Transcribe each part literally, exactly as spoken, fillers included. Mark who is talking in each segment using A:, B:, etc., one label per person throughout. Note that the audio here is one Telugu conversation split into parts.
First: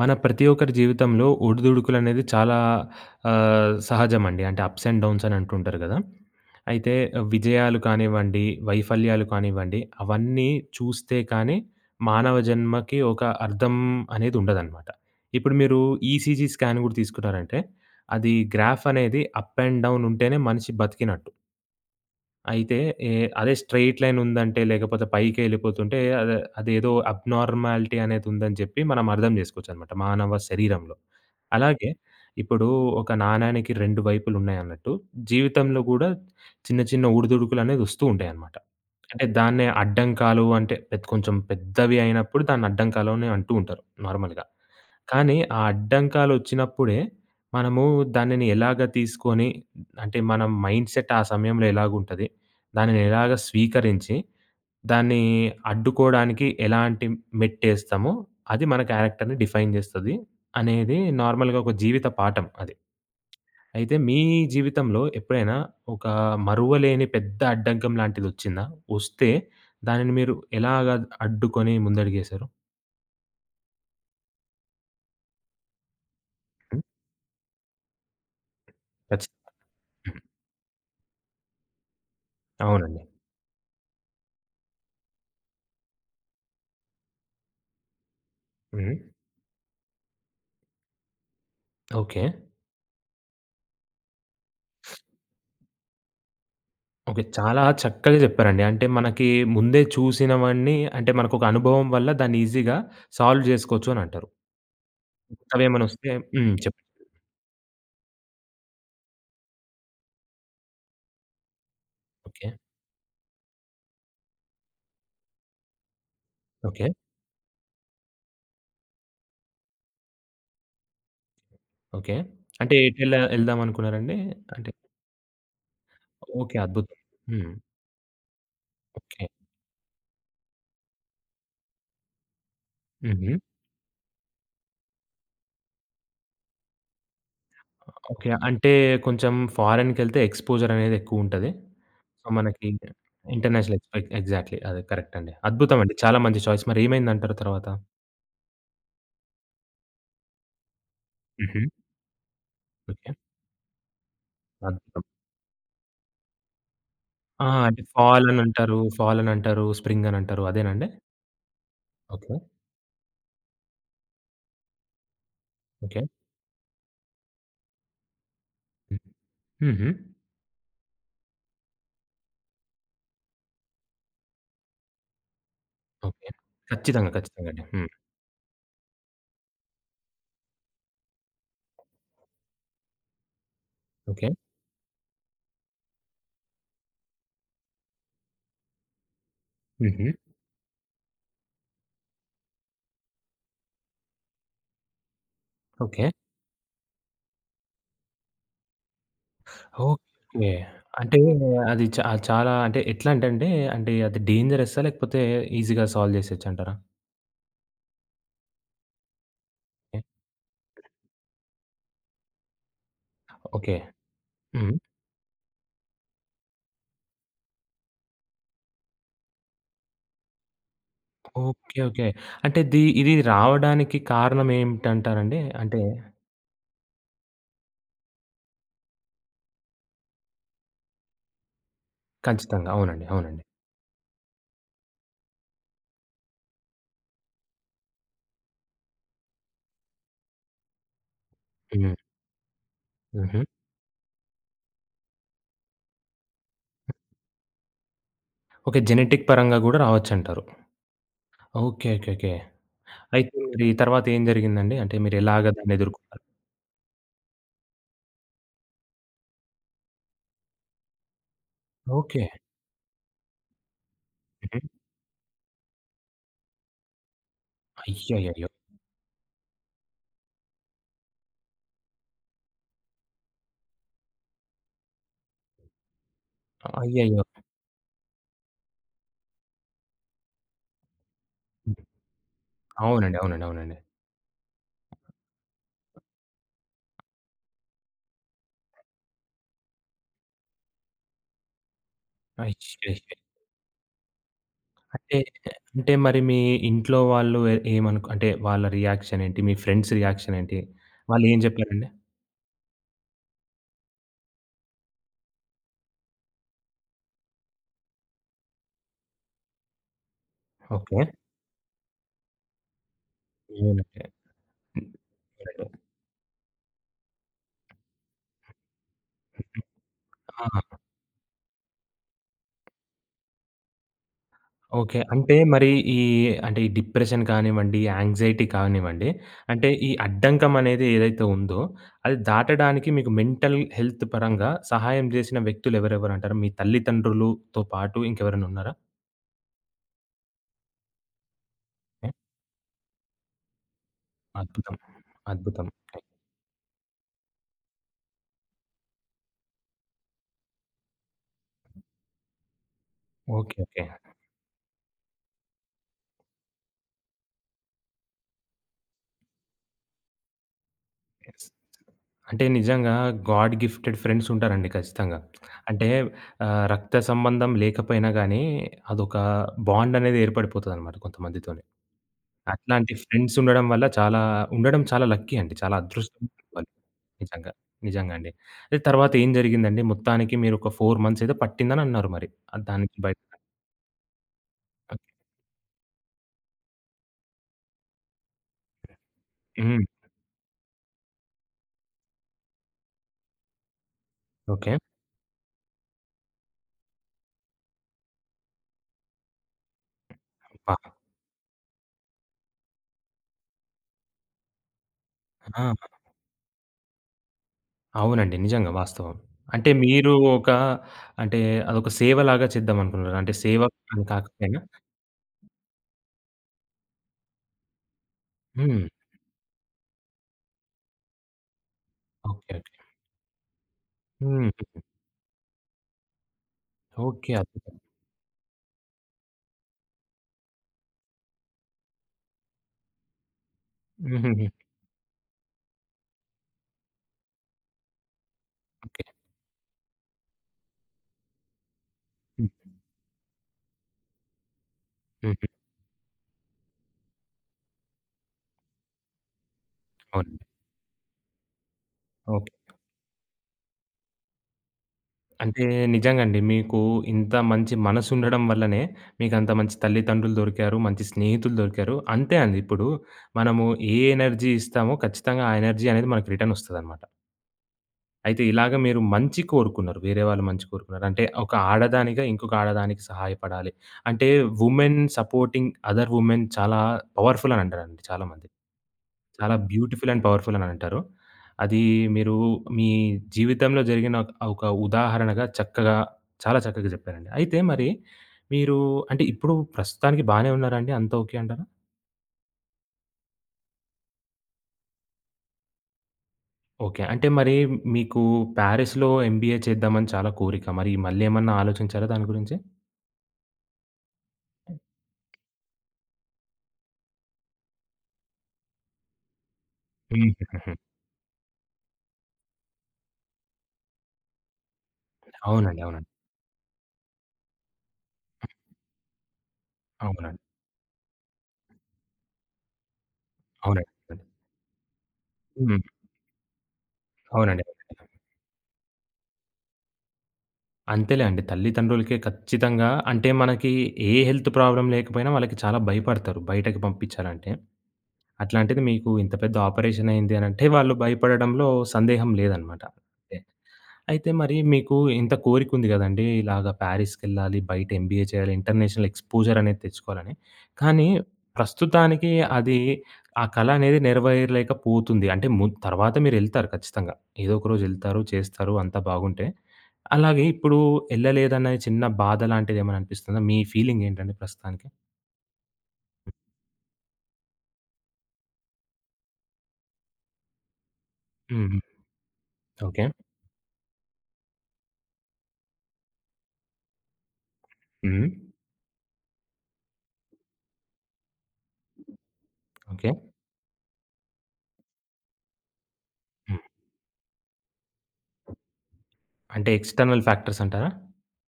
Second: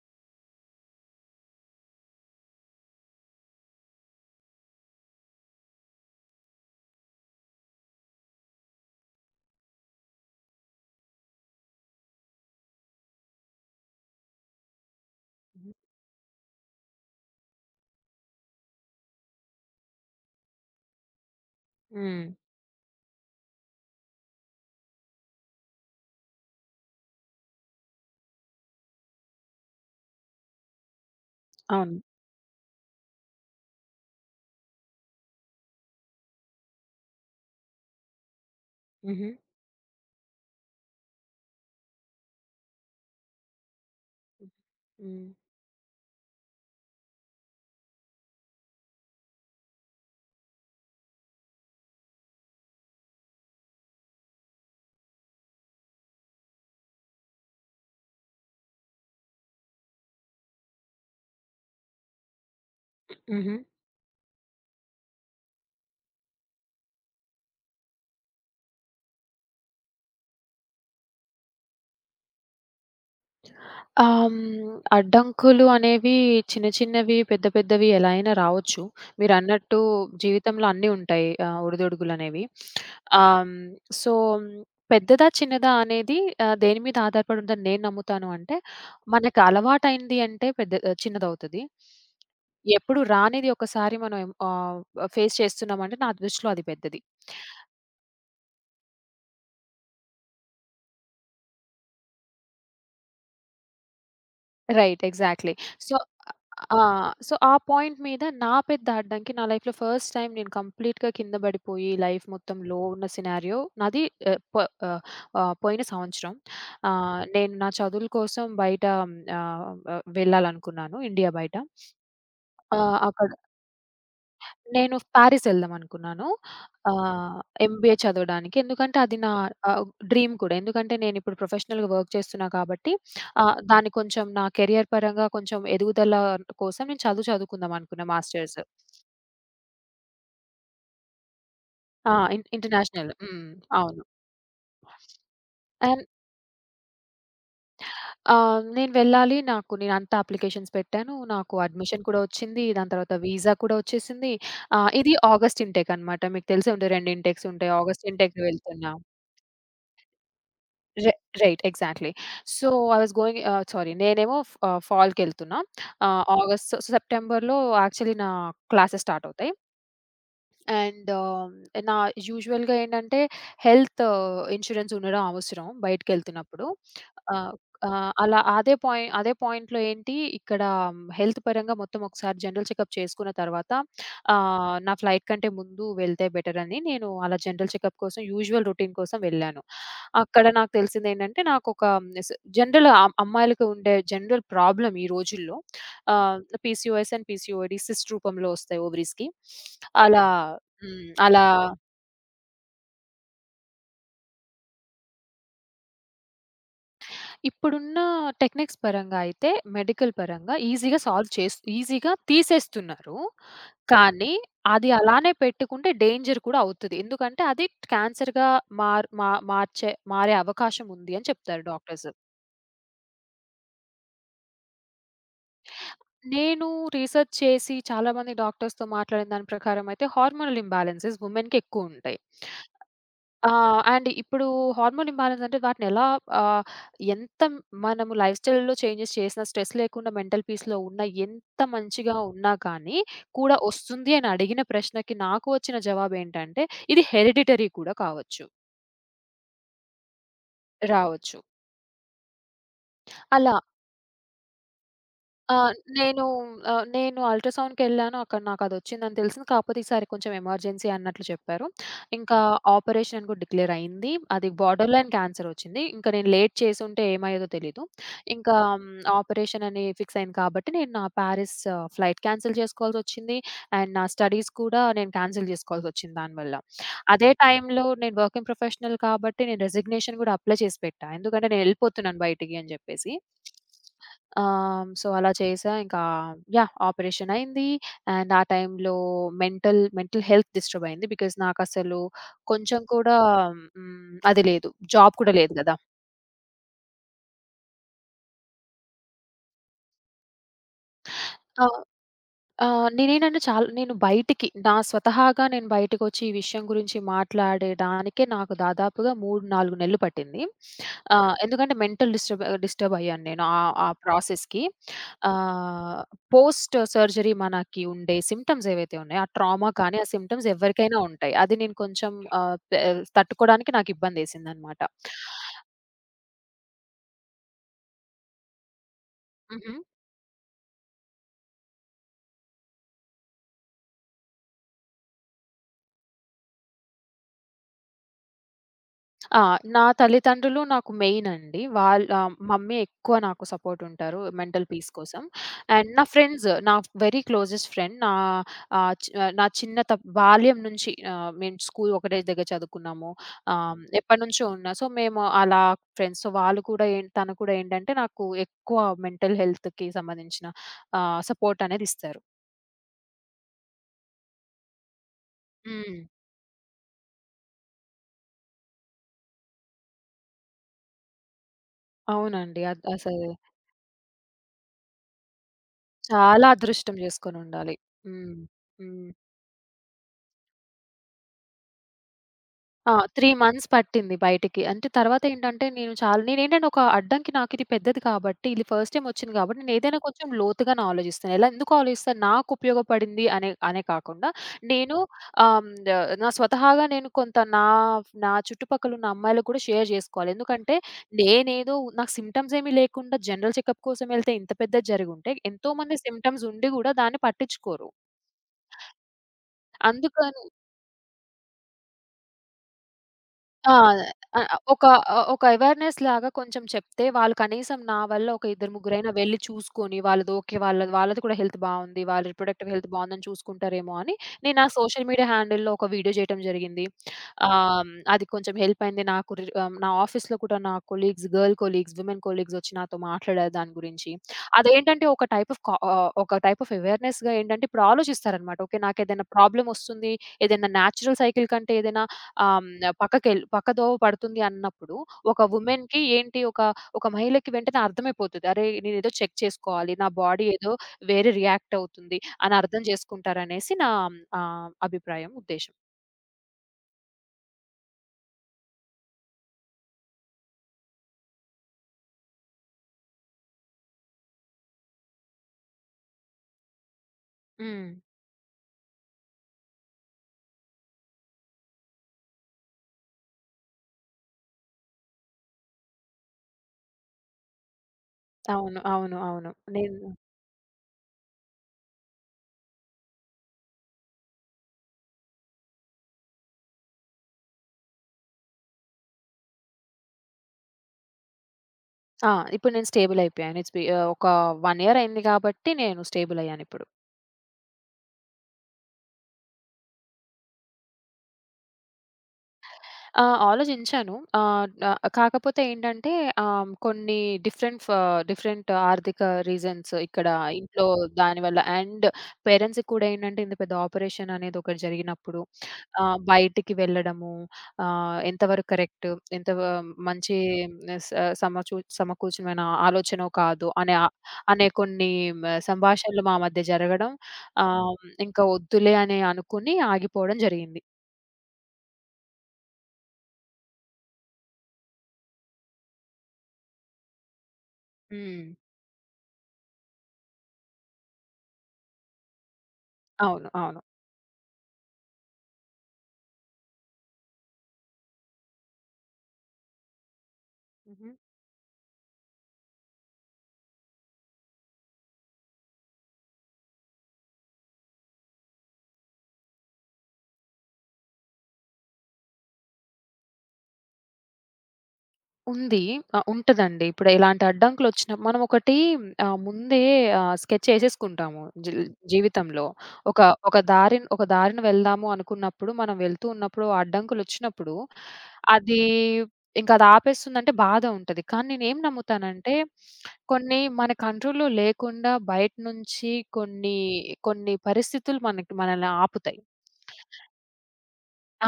A: మన ప్రతి ఒక్కరి జీవితంలో ఒడిదుడుకులనేది చాలా ఆహ్, సహజమండి. అంటే అప్స్ అండ్ డౌన్స్ అని అంటుంటారు గదా! అయితే విజయాలు కానివ్వండి, వైఫల్యాలు కానివ్వండి, అవన్నీ చూస్తే కానీ మానవ జన్మకి ఒక అర్థం అనేది ఉండదనమాట. ఇప్పుడు మీరు ఈసీజీ స్కాన్ గూడా తీసుకున్నారంటే, అది గ్రాఫ్ అనేది అప్ అండ్ డౌన్ ఉంటేనే మనిషి బతికినట్టు.
B: హ్మ్.
A: అయితే ఏ అదే స్ట్రెయిట్ లైన్ ఉందంటే, లేకపోతే పైకెళ్ళిపోతుంటే అదే అదేదో అబ్‌నార్మాలిటీ అనేదుందని జెప్పి మనం అర్థం జేసుకోవచ్చనమాట మానవ శరీరంలో. అలాగే
B: అవును.
A: ఇప్పుడు ఒక నాణానికి రెండు వైపులున్నాయన్నట్టు, జీవితంలో గూడా చిన్న చిన్న ఒడిదుడుకులనేదొస్తూ ఉంటాయనమాట. అంటే
B: హుహు.
A: దాన్నే అడ్డంకాలు అంటే పెద్ కొంచెం పెద్దవి అయినప్పుడు దాన్ని అడ్డంకాలు అని అంటూ ఉంటారు నార్మల్‌గా.
B: హ్మ్.
A: కానీ ఆ అడ్డంకాలొచ్చినప్పుడే మనము దానిని ఎలాగ తీసుకొని అంటే మన మైండ్ సెట్ ఆ సమయంలో ఎలాగుంటది? దానిని ఎలాగ స్వీకరించి, దాన్ని అడ్డుకోవడానికి ఎలాంటి మెట్టేస్తామో అది మన క్యారెక్టర్‌ని డిఫైన్ జేస్తది అనేది నార్మల్‌గా ఒక జీవిత పాఠం అది.
B: హుహు.
A: అయితే మీ జీవితంలో ఎప్పుడైనా ఒక మరువలేని పెద్ద అడ్డంకం లాంటిదొచ్చిందా? వస్తే దానిని మీరు ఎలాగ అడ్డుకొని ముందడుగేశారు?
B: ఆహ్, హ్మ్. అడ్డంకులు అనేవి చిన్న
A: హ్మ్.
B: చిన్నవి, పెద్ద పెద్దవి ఎలా అయినా రావచ్చు.
A: ఖచ్చితంగా.
B: మీరన్నట్టు
A: హ్మ్.
B: జీవితంలో అన్నీ ఉంటాయి ఆహ్, ఒడిదొడుకులనేవి.
A: అవునండి.
B: ఆహ్, హ్మ్. సో, పెద్దదా, చిన్నదా అనేది ఆహ్, దేని మీద ఆధారపడి ఉందని నేను నమ్ముతాను అంటే,
A: హ్మ్.
B: మనకు అలవాటైంది అంటే పెద్ద ఆహ్, చిన్నదవుతది.
A: ఓకే.
B: ఎప్పుడు రానిది ఒకసారి మనం ఆహ్, ఫేస్ చేస్తున్నామంటే నా దృష్టిలో అది పెద్దది.
A: ఓకే. చాలా చక్కగా చెప్పారండి. అంటే మనకి ముందే చూసినవన్నీ అంటే మనకొక అనుభవం వల్ల దాన్ని ఈజీగా సాల్వ్ జేసుకోవచ్చు అనంటారు.
B: రైట్. ఎగ్జాక్ట్‌లీ. సో
A: కొత్తవేమన్నొస్తే హ్మ్.
B: ఆ!
A: చెప్పండి.
B: సో, ఆ పాయింట్ మీద నా పెద్ద అడ్డంకి నా లైఫ్‌లో ఫస్ట్ టైమ్ నేను కంప్లీట్‌గా కింద పడిపోయి లైఫ్
A: ఓకే.
B: మొత్తం లో ఉన్న సినారియో నాది ఆహ్, ప ఆహ్, ఆహ్, పోయిన సంవత్సరం.
A: ఓకే.
B: ఆహ్, నేను నా చదువుల కోసం బయట ఆహ్, వెళ్ళాలనుకున్నాను ఇండియా బయట.
A: ఓకే. అంటే
B: ఆహ్,
A: ఎటెలా
B: అక్కడ
A: ఎళ్దామనుకున్నారండి? అంటే
B: నేను పారిస్ ఎళ్దామనుకున్నాను.
A: ఓకే. అద్భుతం.
B: ఆహ్,
A: హ్మ్.
B: ఎంబీఏ చదవడానికి. ఎందుకంటే అది
A: ఓకే.
B: నా ఆహ్, డ్రీమ్ కూడా. ఎందుకంటే నేనిప్పుడు ప్రొఫెషనల్‌గా వర్క్ చేస్తున్నా కాబట్టి
A: హుహు.
B: ఆహ్, దాన్ని కొంచెం నా కెరియర్ పరంగా కొంచెం ఎదుగుదల కోసం నేను చదువు చదువుకుందాం అనుకున్నా
A: ఓకే.
B: మాస్టర్స్.
A: అంటే కొంచెం ఫారెన్‌కెళ్తే ఎక్స్‌పోజర్ అనేదెక్కువుంటది.
B: ఆ!
A: సో,
B: ఇన్
A: మనకి
B: ఇంటర్నేషనల్. హ్మ్.
A: ఇంటర్నేషనల్ ఎక్స్‌పై
B: అవును.
A: ఎగ్జాక్ట్‌లీ. అదే కరెక్ట్ అండి. అద్భుతమండి.
B: అండ్
A: చాలా మంచి చాయిస్. మరేమైందంటారు తర్వాత?
B: ఆహ్, నేను వెళ్ళాలి. నాకు నేనంతా అప్లికేషన్స్ పెట్టాను. నాకు
A: హుహు.
B: అడ్మిషన్ కూడా వచ్చింది. దాని
A: ఓకే.
B: తర్వాత వీసా కూడా వచ్చేసింది. ఆహ్,
A: అద్భుతం.
B: ఇది ఆగస్ట్ ఇంటేక్ అనమాట. మీకు తెలిసే ఉంటుంది రెండు
A: ఆ!
B: ఇంటేక్స్ ఉంటాయి.
A: అంటే
B: ఆగస్ట్
A: ఫాల్
B: ఇంటేక్‌కి
A: అనంటారు,
B: వెళ్తున్నా.
A: ఫాల్ అనంటారు, స్ప్రింగ్ అనంటారు అదేనండి?
B: రై right. Exactly.
A: Okay.
B: So, I was going ah, sorry నేనేమో ఫ్ ఆహ్, ఫాల్‌కెళ్తున్నా.
A: ఓకే.
B: ఆహ్, ఆగస్ట్, సెప్టెంబర్‌లో యాక్చువల్లీ నా
A: హ్మ్.
B: క్లాసెస్ స్టార్ట్ అవుతాయి.
A: హుహు.
B: అండ్ ఆహ్, నా యూజువల్‌గా ఏంటంటే హెల్త్ ఇన్స్యూరెన్స్ ఉండడం అవసరం
A: ఓకే.
B: బయటికెళ్తున్నప్పుడు.
A: ఖచ్చితంగా. ఖచ్చితంగా
B: ఆహ్,
A: అండి. హ్మ్.
B: ఆహ్, అలా అదే పాయింట్ అదే పాయింట్‌లో ఏంటి ఇక్కడ హెల్త్ పరంగా మొత్తం ఒకసారి జనరల్ చెకప్ చేసుకున్న తర్వాత
A: ఓకే.
B: ఆహ్, నా ఫ్లైట్ కంటే ముందు వెళ్తే బెటర్ అని నేను అలా జనరల్ చెకప్ కోసం యూజువల్ రొటీన్ కోసం వెళ్ళాను.
A: హుహు.
B: అక్కడ నాకు తెలిసిందేంటంటే నాకొక నెస్ జనరల్ అమ్ అమ్మాయిలకి ఉండే జనరల్ ప్రాబ్లమ్ ఈ రోజుల్లో.
A: ఓకే.
B: ఆహ్, పీసీఓఎస్ అండ్ పీసీఓడీ సిస్ట్ రూపంలో వస్తాయి ఓవరీస్‌కి. అలా
A: ఓకే.
B: హ్మ్.
A: అంటే
B: అలా
A: అది చా చాలా అంటే ఎట్లాంటంటే అంటే అండి, అంటే అది డేంజరస్సా? లేకపోతే ఈజీగా సాల్వ్ చేసేయొచ్చంటారా?
B: ఇప్పుడున్న టెక్నిక్స్ పరంగా అయితే
A: ఓకే.
B: మెడికల్ పరంగా ఈజీగా సాల్వ్ చేస్ ఈజీగా తీసేస్తున్నారు.
A: ఓకే.
B: కానీ
A: హ్మ్.
B: అది అలానే పెట్టుకుంటే డేంజర్ కూడా అవుతది. ఎందుకంటే అది క్యాన్సర్‌గా మార్ మా మార్చే మారే అవకాశం ఉంది అని చెప్తారు
A: ఓకే. ఓకే.
B: డాక్టర్స్.
A: అంటే ది ఇది రావడానికి కారణం ఏమిటంటారండి? అంటే
B: నేను రీసెర్చ్ చేసి చాలామంది డాక్టర్స్‌తో మాట్లాడిన దాని ప్రకారం అయితే హార్మోనల్ ఇంబాలెన్సెస్ వుమెన్‌కి ఎక్కువుంటాయి.
A: ఖచ్చితంగా. అవునండి. అవునండి.
B: ఆహ్, అండ్ ఇప్పుడు హార్మోన్ ఇంబాలెన్స్ అంటే వాటిని ఎలా ఆహ్, ఎంత మనము లైఫ్ స్టైల్‌లో చేంజెస్ చేసినా, స్ట్రెస్ లేకుండా మెంటల్ పీస్‌లో ఉన్నా, ఎంత
A: హ్మ్.
B: మంచిగా ఉన్నా కానీ
A: హుహు.
B: కూడా వస్తుంది అని అడిగిన ప్రశ్నకి నాకు వచ్చిన జవాబేంటంటే, ఇది హెరిడిటరీ కూడా కావచ్చు.
A: ఓకే. జెనెటిక్ పరంగా గూడా రావచ్చంటారు.
B: రావచ్చు.
A: ఓకే. ఓకే. ఓకే. అయితే
B: అలా
A: మరి తర్వాత ఏం జరిగిందండి? అంటే మీరెలాగ
B: ఆ!
A: దాన్నెదుర్కున్నారు?
B: నేను ఆహ్, నేను అల్ట్రాసౌండ్‌కెళ్ళాను. అక్కడ నాకదొచ్చిందని తెలిసింది. కాకపోతే ఈసారి కొంచెం ఎమర్జెన్సీ అన్నట్లు చెప్పారు.
A: ఓకే.
B: ఇంకా ఆపరేషన్ అని కూడా డిక్లేర్ అయింది. అది
A: హుహు.
B: బార్డర్ లైన్ క్యాన్సర్ వచ్చింది. ఇంకా నేను లేట్ చేసుంటే ఏమయ్యేదో తెలీదు.
A: అయ్యయ్యయ్యో!
B: ఇంకా హ్మ్, ఆపరేషన్ అని ఫిక్స్ అయింది కాబట్టి నేను నా పారిస్ ఫ్లైట్ క్యాన్సెల్ చేసుకోవాల్సొచ్చింది. అండ్ నా స్టడీస్ కూడా నేను క్యాన్సెల్ చేసుకోవాల్సొచ్చింది దానివల్ల.
A: అయ్యయ్యో!
B: అదే టైంలో నేను వర్కింగ్ ప్రొఫెషనల్ కాబట్టి నేను రెసిగ్నేషన్ కూడా అప్లై చేసి పెట్టా. ఎందుకంటే
A: హ్మ్.
B: నేనెళ్ళిపోతున్నాను బయటికి అని జెప్పేసి.
A: అవునండి. అవునండి. అవునండి.
B: ఆహ్, సో, అలా చేశా. ఇంకా యాహ్! ఆపరేషన్ అయింది. అండ్ ఆ టైంలో మెంటల్ మెంటల్ హెల్త్ డిస్టర్బ్ అయింది. బికాజ్ నాకసలు కొంచెం
A: అయ్యయ్యో!
B: కూడా హ్మ్. అది లేదు. జాబ్
A: అంటే,
B: కూడా లేదు గదా!
A: అంటే మరి మీ ఇంట్లో వాళ్ళు ఎ ఏమనుకు అంటే వాళ్ళ రియాక్షన్ ఏంటి? మీ ఫ్రెండ్స్ రియాక్షన్ ఏంటి? వాళ్ళేం
B: ఆ!
A: జెప్పారండి?
B: ఆహ్, నేనేంటంటే చాలా నేను బయటికి నా స్వతహాగా నేను బయటకొచ్చి ఈ విషయం గురించి మాట్లాడడానికే నాకు దాదాపుగా మూడు, నాలుగు నెలలు పట్టింది.
A: ఓకే.
B: ఆహ్, ఎందుకంటే మెంటల్ డిస్టర్బ్ డిస్టర్బ్ అయ్యాను నేను ఆ ఆ
A: అవునండి.
B: ప్రాసెస్‌కి.
A: హ్మ్.
B: ఆహ్, పోస్ట్ సర్జరీ మనకి ఉండే సిమ్టమ్స్ ఏవైతే ఉన్నాయో, ఆ ట్రామా కానీ, ఆ సిమ్టమ్స్ ఎవరికైనా ఉంటాయి. అది నేను కొంచెం ఆహ్, పె తట్టుకోవడానికి నాకు ఇబ్బందేసిందనమాట.
A: ఓకే. అంటే మరి ఈ అంటే ఈ డిప్రెషన్ కానివ్వండి, యాంగ్జైటీ కానివ్వండి, అంటే
B: హుహు.
A: ఈ అడ్డంకం అనేది ఏదైతే ఉందో, అది దాటడానికి మీకు మెంటల్ హెల్త్ పరంగా సహాయం చేసిన వ్యక్తులు ఎవరెవరంటారు? మీ తల్లిదండ్రులుతో పాటు ఇంకెవరైనా ఉన్నారా?
B: ఆ! నా తల్లిదండ్రులు నాకు మెయిన్ అండి. వాళ్ళ
A: ఓకే.
B: ఆ, మమ్మీ ఎక్కువ నాకు సపోర్ట్ ఉంటారు మెంటల్
A: అద్భుతం.
B: పీస్ కోసం.
A: అద్భుతం.
B: అండ్ నా ఫ్రెండ్స్ నా వెరీ క్లోజెస్ట్ ఫ్రెండ్ నా ఆహ్, చ్ నా చిన్న త బాల్యం నుంచి ఆహ్, మేము స్కూల్ ఒకటే దగ్గర చదువుకున్నాము.
A: ఓకే. ఓకే.
B: ఆహ్, ఎప్పటినుంచో ఉన్న సో, మేము అలా ఫ్రెండ్స్. సో, వాళ్ళు కూడా ఏం తను కూడా ఏంటంటే నాకు ఎక్కువ మెంటల్ హెల్త్‌కి సంబంధించిన ఆహ్,
A: యెస్.
B: సపోర్ట్ అనేది ఇస్తారు.
A: అంటే నిజంగా గాడ్ గిఫ్టెడ్ ఫ్రెండ్స్ ఉంటారండి ఖచ్చితంగా. అంటే
B: హ్మ్.
A: ఆహ్, రక్త సంబంధం లేకపోయినా గానీ అదొక బాండ్ అనేది ఏర్పడిపోతదనమాట కొంతమందితోని.
B: అవునండి. అద్
A: అట్లాంటి
B: అసలు
A: ఫ్రెండ్స్ ఉండడం వల్ల చాలా ఉండడం చాలా లక్కీ అండి. చాలా అదృష్టం
B: చాలా
A: వాళ్ళు
B: అదృష్టం
A: నిజంగా.
B: చేసుకొనుండాలి.
A: నిజంగా అండి.
B: హ్మ్.
A: అయితే
B: హ్మ్.
A: తర్వాత ఏం జరిగిందండి? మొత్తానికి మీరు ఒక నాలుగు మంత్స్ ఏదో పట్టిందని అన్నారు మరి. ఆహ్,
B: ఆ!
A: దానికి బయట
B: మూడు మంత్స్ పట్టింది బయటికి. అంటే తర్వాతేంటంటే నేను చాలా నేనేంటంటే ఒక అడ్డంకి నాకిది పెద్దది కాబట్టి, ఇది ఫస్ట్ టైమ్ వచ్చింది కాబట్టి
A: హ్మ్.
B: నేనేదైనా కొంచెం లోతుగానే ఆలోచిస్తాను. ఎలా ఎందుకు ఆలోచిస్తాను? నాకు ఉపయోగపడింది అనే అనే కాకుండా
A: ఓకే.
B: నేను ఆహ్, హ్మ్, నా స్వతహాగా నేను కొంత నా నా చుట్టుపక్కలున్న అమ్మాయిలకు కూడా షేర్ జేసుకోవాలి.
A: అబ్బా!
B: ఎందుకంటే నేనేదో నాకు సింప్టమ్స్ ఏమీ లేకుండా జనరల్ చెకప్ కోసం ఎళ్తే ఇంత పెద్దది జరిగుంటే
A: ఆ!
B: ఎంతోమంది సింప్టమ్స్ ఉండి గూడా దాన్ని పట్టించుకోరు.
A: అవునండి. నిజంగా వాస్తవం. అంటే మీరు
B: అందుకని
A: ఒక అంటే అదొక సేవలాగా చేద్దామనుకున్నారా? అంటే సేవ
B: ఆ!
A: అని
B: ఆహ్,
A: కాకపోయినా
B: ఒక ఆహ్, ఒక అవేర్‌నెస్ లాగా కొంచెం చెప్తే వాళ్ళు కనీసం నా వల్ల ఒక ఇద్దరు
A: హ్మ్.
B: ముగ్గురైనా వెళ్లి చూసుకొని వాళ్ళది ఓకే. వాళ్ళది వాళ్ళది కూడా హెల్త్ బావుంది. వాళ్ళ
A: ఓకే. ఓకే.
B: రిప్రొడక్టివ్ హెల్త్ బావుందని చూసుకుంటారేమో అని
A: హ్మ్.
B: నేను నా సోషల్ మీడియా హ్యాండిల్‌లో ఒక వీడియో చేయటం జరిగింది.
A: ఓకే. అద్భుతం.
B: ఆహ్, అది కొంచెం హెల్ప్ అయింది నాకు రి ఆహ్, నా ఆఫీస్‌లో కూడా నా colleagues, girl colleagues, women colleagues వచ్చి నాతో మాట్లాడారు దాని గురించి.
A: హుహుహు.
B: అదేంటంటే ఒక టైప్ ఆఫ్ కా ఆహ్, ఒక టైప్ ఆఫ్ అవేర్‌నెస్‌గా ఏంటంటే ఇప్పుడు ఆలోచిస్తారనమాట. ఓకే.
A: ఓకే.
B: నాకేదైనా ప్రాబ్లమ్ వస్తుంది. ఏదైనా న్యాచురల్ సైకిల్ కంటే ఏదైనా
A: హ్మ్.
B: ఆహ్, హ్మ్. పక్కకెళ్ పక్క దోవ పడుతుంది అన్నప్పుడు ఒక
A: హుహు.
B: వుమెన్‌కి ఏంటి ఒక, ఒక మహిళకి వెంటనే అర్థమైపోతది. అరే! నేనేదో చెక్ చేసుకోవాలి. నా
A: అవునండి.
B: బాడీ ఏదో వేరే రియాక్ట్ అవుతుంది
A: ఓకే.
B: అని అర్థం చేసుకుంటారనేసి నా ఆహ్, అభిప్రాయం,
A: అంటే
B: ఉద్దేశ్యం.
A: నిజంగండి. మీకు ఇంత మంచి మనసుండడం వల్లనే మీకంత మంచి తల్లిదండ్రులు దొరికారు. మంచి స్నేహితులు దొరికారు. అంతే అండి. ఇప్పుడు మనము ఏ ఎనర్జీ ఇస్తామో ఖచ్చితంగా ఆ ఎనర్జీ అనేది మనకు రిటర్న్ ఒస్తదనమాట.
B: హ్మ్.
A: అయితే ఇలాగ మీరు మంచి కోరుకున్నారు. వేరే వాళ్ళు మంచి కోరుకున్నారు. అంటే ఒక ఆడదానిగా ఇంకొక ఆడదానికి సహాయపడాలి. అంటే వుమెన్ సపోర్టింగ్ అదర్ వుమెన్ చాలా పవర్‌ఫుల్ అని అంటారండి చాలామంది.
B: అవును. అవును. అవును.
A: చాలా
B: నేను
A: బ్యూటిఫుల్ అండ్ పవర్‌ఫుల్ అని అంటారు. అది మీరు మీ జీవితంలో జరిగిన ఒక ఒక ఉదాహరణగా చక్కగా చాలా చక్కగా చెప్పారండి. అయితే మరి మీరు అంటే ఇప్పుడు ప్రస్తుతానికి బానే ఉన్నారా అండి? అంతా ఓకే అంటారా?
B: ఆ! ఇప్పుడు నేను స్టేబుల్ అయిపోయాను. ఇట్స్ బి ఆహ్, ఒక 1 ఇయర్ అయింది కాబట్టి నేను స్టేబుల్ అయ్యానిప్పుడు.
A: ఓకే. అంటే మరి మీకు ప్యారిస్‌లో ఎంబీఏ చేద్దామని చాలా కోరిక. మరి మళ్ళీ ఏమన్నా ఆలోచించారా దాని గురించి?
B: ఆ! ఆలోచించాను. ఆహ్, న కాకపోతే ఏంటంటే ఆహ్, కొన్ని డిఫరెంట్ ఫ డిఫరెంట్ ఆర్థిక రీజన్స్ ఇక్కడ
A: హుహుహుహు.
B: ఇంట్లో దానివల్ల అండ్ పేరెంట్స్‌కి కూడా ఏంటంటే ఇంత పెద్ద ఆపరేషన్ అనేది ఒకటి జరిగినప్పుడు
A: అవునండి. అవునండి.
B: ఆహ్, బయటికి వెళ్ళడము ఆహ్, ఎంతవరకు కరెక్ట్, ఎంత వ మంచి
A: అవునండి.
B: స సమచూ సమకూర్చమైన ఆలోచనో కాదో
A: అవునండి.
B: అనే ఆహ్,
A: అవునండి.
B: అనే కొన్ని
A: హ్మ్.
B: సంభాషణలు మా మధ్య జరగడం
A: అవునండి.
B: ఆహ్, ఇంకా వద్దులే అని అనుకుని ఆగిపోవడం జరిగింది.
A: అంతేలే అండి. తల్లిదండ్రులకే ఖచ్చితంగా అంటే మనకి ఏ హెల్త్ ప్రాబ్లమ్ లేకపోయినా వాళ్ళకి చాలా భయపడతారు బయటకి పంపించాలంటే.
B: హ్మ్.
A: అట్లాంటిది మీకు ఇంత పెద్ద ఆపరేషన్ అయింది అనంటే వాళ్ళు భయపడడంలో సందేహం లేదనమాట.
B: అవును. అవును.
A: అయితే మరి మీకు ఇంత కోరికుంది గదండీ! ఇలాగ ప్యారిస్‌కెళ్ళాలి, బయట ఎంబీఏ చేయాలి, ఇంటర్నేషనల్ ఎక్స్‌పోజర్ అనేది తెచ్చుకోవాలని. కానీ
B: హుహు.
A: ప్రస్తుతానికి అది ఆ కల అనేది నెరవేరలేకపోతుంది. అంటే ము తర్వాత మీరెళ్తారు ఖచ్చితంగా. ఏదో ఒక రోజు ఎళ్తారు, చేస్తారు అంతా బాగుంటే. అలాగే ఇప్పుడు ఎళ్ళలేదనే చిన్న బాధ లాంటిదేమైనా అనిపిస్తుందా? మీ ఫీలింగ్ ఏంటండి ప్రస్తుతానికి?
B: ఉంది. ఆహ్, ఉంటదండి. ఇప్పుడు ఇలాంటి అడ్డంకులొచ్చిన మనం ఒకటి ఆహ్, ముందే ఆహ్, స్కెచ్ ఏసేసుకుంటాము. జీ
A: హుహు.
B: జీవితంలో.
A: ఓకే.
B: ఒక ఒక దారిన్ ఒక దారిన వెళ్దాము అనుకున్నప్పుడు, మనం వెళ్తూ ఉన్నప్పుడు అడ్డంకులొచ్చినప్పుడు,
A: హ్మ్.
B: అది ఇంకా అది ఆపేస్తుందంటే బాధ ఉంటది. కానీ నేనేం నమ్ముతానంటే,
A: ఓకే.
B: కొన్ని మన కంట్రోల్‌లో లేకుండా బయట నుంచి
A: హ్మ్.
B: కొన్ని, కొన్ని పరిస్థితులు మనకి మనల్ని ఆపుతాయి.
A: అంటే ఎక్స్‌టర్నల్ ఫ్యాక్టర్స్ అంటారా?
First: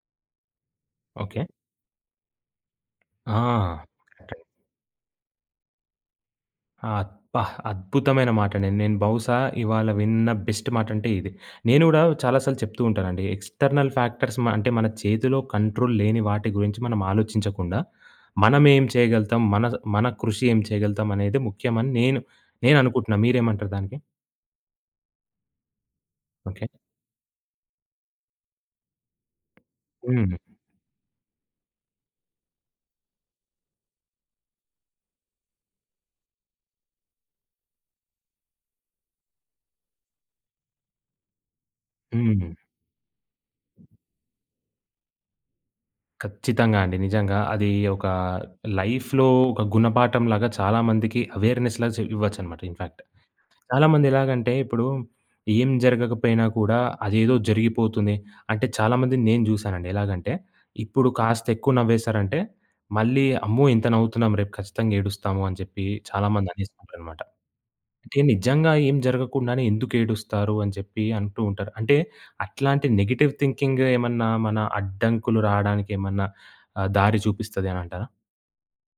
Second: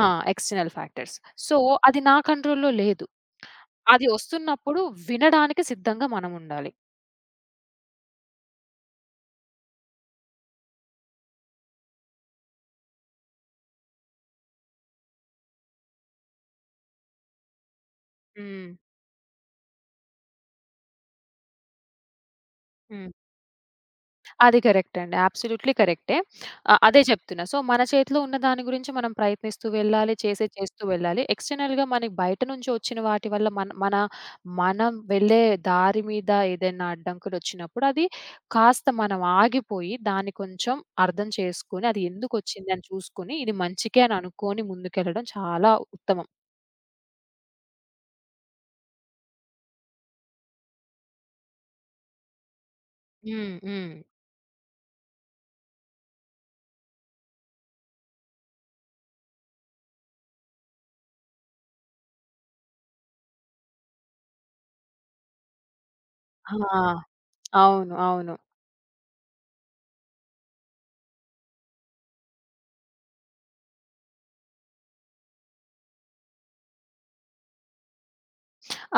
B: ఆ! External factors.
A: ఓకే.
B: సో, అది నా కంట్రోల్‌లో లేదు.
A: ఆ!
B: అది ఒస్తున్నప్పుడు వినడానికి సిద్ధంగా మనముండాలి.
A: ఆ! అబ్బా! అద్భుతమైన మాటండి. నేను బహుశా ఇవాళ విన్న బెస్ట్ మాటంటే ఇదే. నేను గూడా చాలా సార్లు చెప్తూ ఉంటానండి. ఎక్స్‌టర్నల్ ఫ్యాక్టర్స్ మ అంటే మన చేతిలో కంట్రోల్ లేని వాటి గురించి మనం ఆలోచించకుండా,
B: హ్మ్.
A: మనమేం చేయగలుగుతాం, మన మన కృషి ఏం చేయగలుగుతాం అనేది ముఖ్యమని నేను నేను
B: హ్మ్.
A: అనుకుంటున్నా. మీరేమంటారు దానికి?
B: అది కరెక్ట్ అండి. అబ్సల్యూట్‌లీ కరెక్టే.
A: ఓకే.
B: ఆహ్, అదే చెప్తున్నా. సో, మన చేతిలో ఉన్న దాని గురించి మనం ప్రయత్నిస్తూ వెళ్ళాలి.
A: హ్మ్.
B: చేసే చేస్తూ వెళ్ళాలి. ఎక్స్‌టర్నల్‌గా మనకి బయట నుంచి వచ్చిన వాటి వల్ల మన మన మనం వెళ్ళే దారి మీద ఏదైనా అడ్డంకులొచ్చినప్పుడు అది కాస్త మనం ఆగిపోయి దాన్ని కొంచెం అర్థం చేసుకొని, అది
A: హ్మ్.
B: ఎందుకొచ్చింది అని చూసుకొని, ఇది మంచికే అని అనుకోని ముందుకెళ్ళడం చాలా ఉత్తమం.
A: ఖచ్చితంగా అండి. నిజంగా అది ఒక లైఫ్‌లో ఒక గుణపాఠం లాగా చాలా మందికి అవేర్‌నెస్‌లా చే ఇవ్వచ్చనమాట ఇన్‌ఫాక్ట్.
B: హ్మ్. హ్మ్.
A: చాలామంది ఎలాగంటే ఇప్పుడు ఏం జరగకపోయినా కూడా అదేదో జరిగిపోతుంది. అంటే చాలామందిని నేను జూసానండి. ఎలాగంటే ఇప్పుడు కాస్త ఎక్కువ నవ్వేశారంటే మళ్ళీ అమ్మో! ఇంత నవ్వుతున్నాం రేపు ఖచ్చితంగా ఏడుస్తాము అని చెప్పి చాలామంది
B: ఆ!
A: అనేస్తుంటారనమాట.
B: అవును.
A: అంటే
B: అవును.
A: నిజంగా ఏం జరగకుండానే ఎందుకు ఏడుస్తారు అని చెప్పి అంటూ ఉంటారు. అంటే అట్లాంటి నెగెటివ్ థింకింగ్ ఏమన్నా మన అడ్డంకులు రావడానికి ఏమన్నా ఆహ్, దారి చూపిస్తది అనంటారా?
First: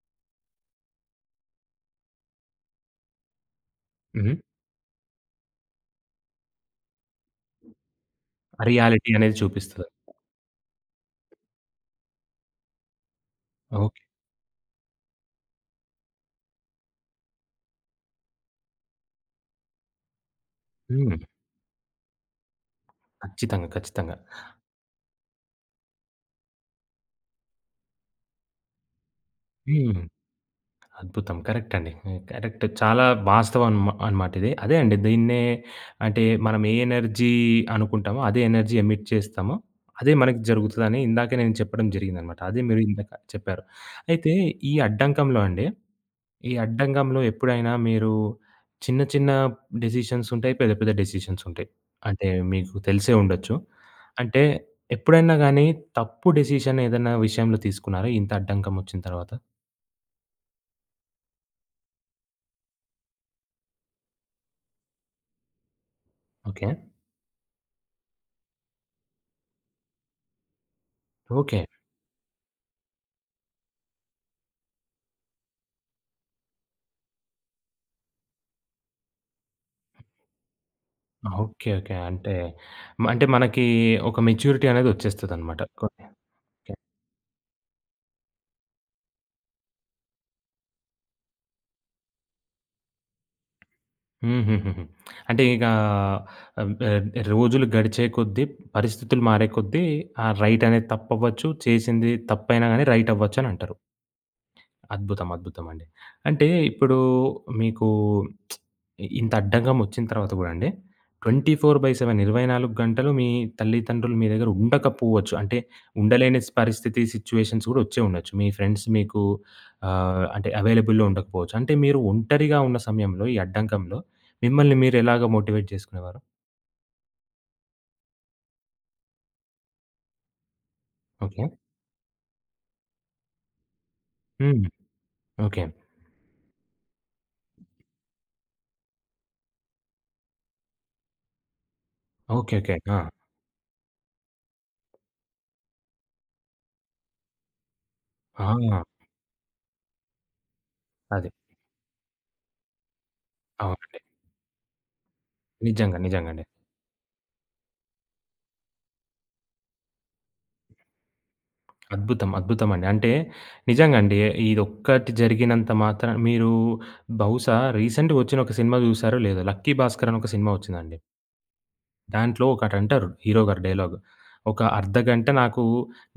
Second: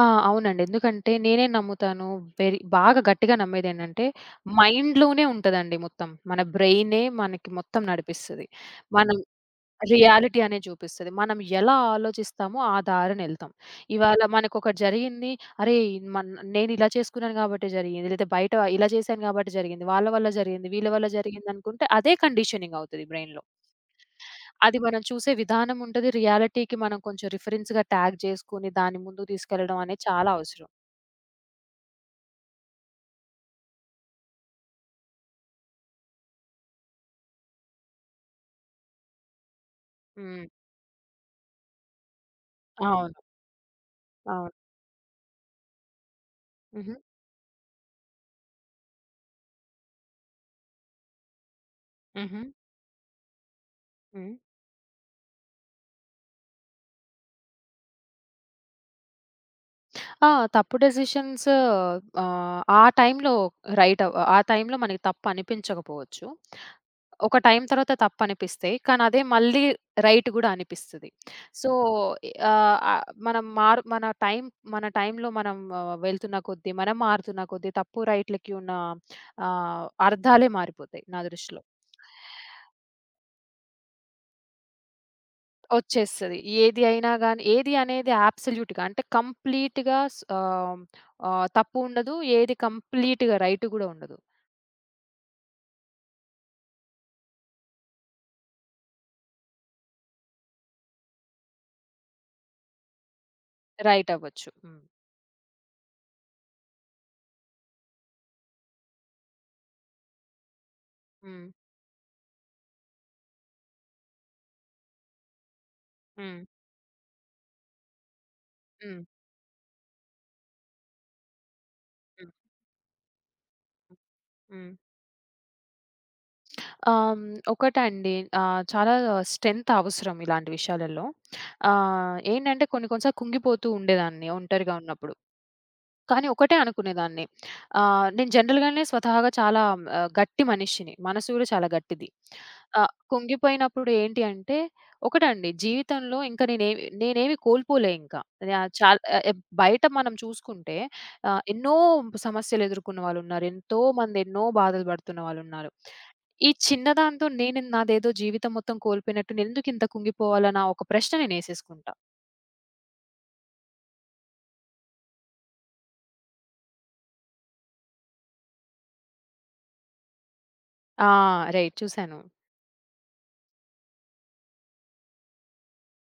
B: ఆ! అవునండి. ఎందుకంటే నేనేం నమ్ముతాను వెరీ బాగా గట్టిగా నమ్మేదేంటంటే
A: హ్మ్.
B: మైండ్‌లోనే ఉంటదండి మొత్తం. మన బ్రెయినే మనకి మొత్తం నడిపిస్తది.
A: రియాలిటీ
B: మనం
A: అనేది చూపిస్తది.
B: రియాలిటీ అనేది చూపిస్తది. మనం ఎలా ఆలోచిస్తామో ఆ దారినెళ్తాం.
A: ఓకే.
B: ఇవాళ మనకొకటి జరిగింది. అరేయ్! మన్ నేనిలా చేసుకున్నాను గాబట్టే జరిగింది. లేదా బయట ఇలా చేశాను గాబట్టి జరిగింది. వాళ్ళ వల్ల జరిగింది. వీళ్ళ వల్ల
A: హ్మ్.
B: జరిగిందనుకుంటే అదే కండిషనింగ్ అవుతది బ్రెయిన్‌లో.
A: ఖచ్చితంగా. ఖచ్చితంగా.
B: అది మనం చూసే విధానం ఉంటది. రియాలిటీకి మనం కొంచెం రిఫరెన్స్‌గా ట్యాగ్ చేసుకొని దాన్ని ముందుకు తీసుకెళ్లడం
A: హ్మ్.
B: అనేది చాలా అవసరం.
A: అద్భుతం. కరెక్ట్ అండి. హ్మ్. కరెక్ట్. చాలా వాస్తవం అన్మా అనమాట ఇది. అదే అండి దీన్నే అంటే మనం ఏ ఎనర్జీ అనుకుంటామో, అదే ఎనర్జీ ఎమిట్ చేస్తామో, అదే మనకి
B: హ్మ్.
A: జరుగుతదని ఇందాకే నేను చెప్పడం జరిగిందనమాట. అదే మీరు ఇందాక
B: అవును.
A: చెప్పారు. అయితే
B: అవును.
A: ఈ అడ్డంకంలో అండి, ఈ
B: హుహు.
A: అడ్డంకంలో ఎప్పుడైనా మీరు చిన్న చిన్న డెసిషన్స్ ఉంటాయి. పెద్ద పెద్ద డెసిషన్స్ ఉంటాయి. అంటే
B: హుహు.
A: మీకు తెలిసే ఉండొచ్చు.
B: హ్మ్.
A: అంటే ఎప్పుడైనా గానీ తప్పు డెసిషన్ ఏదైనా విషయంలో తీసుకున్నారా ఇంత అడ్డంకం ఒచ్చిన తర్వాత?
B: ఆ! తప్పు డెసిషన్స్ ఆహ్, ఆ టైంలో రైట్ అవ్ ఆ టైంలో మనకి తప్పు అనిపించకపోవచ్చు.
A: ఓకే.
B: ఒక టైం తర్వాత తప్పు అనిపిస్తాయి. కానీ అదే మళ్ళీ రైట్ గూడా అనిపిస్తది.
A: ఓకే.
B: సో, ఆహ్, ఆహ్, మనం మారు మన టైం మన టైంలో మనం వెళ్తున్న కొద్దీ, మనం మారుతున్న కొద్దీ తప్పు రైట్‌లకి ఉన్న ఆహ్, అర్థాలే మారిపోతాయి నా దృష్టిలో.
A: ఓకే. ఓకే. అంటే, మ అంటే మనకి ఒక మెచ్యూరిటీ అనేదొచ్చేస్తదనమాట. ఓకే.
B: వచ్చేస్తది.
A: ఓకే.
B: ఏది అయినా గాని ఏది అనేది అబ్సొల్యూట్‌గా అంటే కంప్లీట్‌గా స్ ఆహ్, ఆహ్, తప్పు ఉండదు. ఏది కంప్లీట్‌గా రైట్ గూడా ఉండదు.
A: హుహుహుహు. అంటే ఇక ఆహ్, ఆహ్, రోజులు గడిచే కొద్దీ, పరిస్థితులు మారే కొద్దీ, ఆ రైట్ అనేది తప్పవ్వచ్చు. చేసింది తప్పైనా గానీ రైట్ అవ్వచ్చనంటారు.
B: రైట్ అవ్వచ్చు. హ్మ్.
A: అద్భుతం. అద్భుతం అండి. అంటే ఇప్పుడు మీకు ఇ ఇంత అడ్డంగమొచ్చిన తర్వాత గూడా అండి
B: హ్మ్.
A: ట్వెంటీ ఫోర్ బై సెవెన్ ఇరవై నాలుగు గంటలు మీ తల్లిదండ్రులు మీ దగ్గర ఉండకపోవచ్చు. అంటే ఉండలేని
B: హ్మ్.
A: పరిస్థితి, సిట్యుయేషన్స్ గూడా వచ్చే ఉండొచ్చు. మీ ఫ్రెండ్స్
B: హ్మ్.
A: మీకు ఆహ్, అంటే అవైలబుల్‌లో ఉండకపోవచ్చు. అంటే మీరు
B: హ్మ్.
A: ఒంటరిగా ఉన్న సమయంలో ఈ అడ్డంకంలో
B: హ్మ్.
A: మిమ్మల్ని మీరు ఎలాగ మోటివేట్ చేసుకునేవారు?
B: ఆహ్, ఒకటండి ఆహ్, చాలా స్ట్రెంత్ అవసరం ఇలాంటి విషయాలలో.
A: ఓకే.
B: ఆహ్, ఏంటంటే కొన్ని కొన్ని సార్లు కుంగిపోతూ ఉండేదాన్ని
A: హ్మ్.
B: ఒంటరిగా ఉన్నప్పుడు.
A: ఓకే.
B: కానీ ఒకటే అనుకునేదాన్ని. ఆహ్, నేను జనరల్‌గానే స్వతహాగా చాలా ఆహ్, గట్టి మనిషిని. మనసు గూడా చాలా గట్టిది.
A: ఓకే. ఓకే.
B: ఆహ్,
A: ఆ!
B: కుంగిపోయినప్పుడు ఏంటి అంటే ఒకటండి జీవితంలో ఇంక నేనేమి నేనేమి కోల్పోలే ఇంకా.
A: ఆ!
B: యాహ్! చాల్ ఆహ్, ఎబ్ బయట మనం చూసుకుంటే
A: అది.
B: ఆహ్, ఎన్నో సమస్యలెదుర్కున్న వాళ్ళున్నారు. ఎంతో
A: అవునండి.
B: మంది ఎన్నో బాధలు పడుతున్న వాళ్ళున్నారు.
A: నిజంగా. నిజంగా అండి.
B: ఈ చిన్న దాంతో నేను నాదేదో జీవితం మొత్తం కోల్పోయినట్టు నేనెందుకింత కుంగిపోవాలనా ఒక ప్రశ్న నేనేసేసుకుంటా.
A: అద్భుతం. అద్భుతమండి. అంటే నిజంగా అండి. ఇదొక్కటి జరిగినంత మాత్రాన మీరు బహుశా రీసెంట్‌గా వచ్చిన ఒక సినిమా చూసారో లేదో 'లక్కీ భాస్కర్' అని ఒక సినిమా వచ్చిందండి.
B: ఆ! రైట్ చూసాను.
A: దాంట్లో ఒకటంటారు హీరో గారు డైలాగ్. "ఒక అర్ధగంట నాకు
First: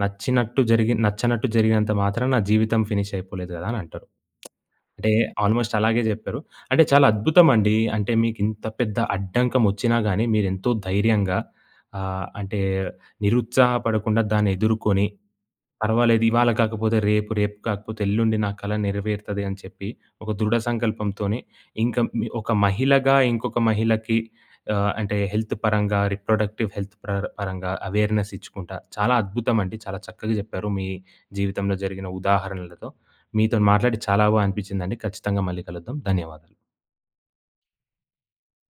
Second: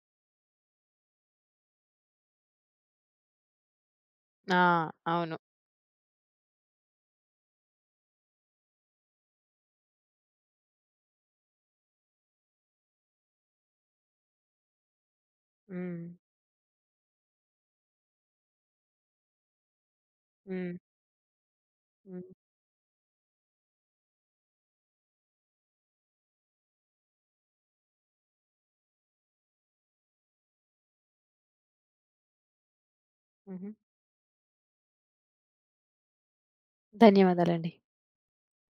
A: నచ్చినట్టు జరిగి నచ్చనట్టు జరిగినంత మాత్రాన నా జీవితం ఫినిష్ అయిపోలేదు కదా!" అని అంటారు.
B: ఆ!
A: అంటే
B: అవును.
A: ఆల్మోస్ట్ అలాగే చెప్పారు. అంటే చాలా అద్భుతమండి. అంటే మీకింత పెద్ద అడ్డంకం వచ్చినా గాని మీరెంతో ధైర్యంగా ఆహ్, అంటే నిరుత్సాహపడకుండా దాన్ని ఎదుర్కొని
B: హ్మ్.
A: పర్వాలేదు. ఇవాళ కాకపోతే రేపు, రేపు కాకపోతే ఎల్లుండి నా కల నెరవేరుతది అని చెప్పి, ఒక దృఢ
B: హ్మ్.
A: సంకల్పంతోని ఇంక మీ
B: హ్మ్.
A: ఒక మహిళగా ఇంకొక మహిళకి ఆహ్, అంటే హెల్త్ పరంగా, రిప్రొడక్టివ్ హెల్త్ పర పరంగా అవేర్‌నెస్ ఇచ్చుకుంటా. చాలా అద్భుతమండి. చాలా చక్కగా చెప్పారు మీ జీవితంలో జరిగిన ఉదాహరణలతో. మీతోని
B: హుహు.
A: మాట్లాడి చాలా బా అనిపించిందండి. ఖచ్చితంగా మళ్ళీ కలుద్దాం. ధన్యవాదాలు.
B: ధన్యవాదాలండి.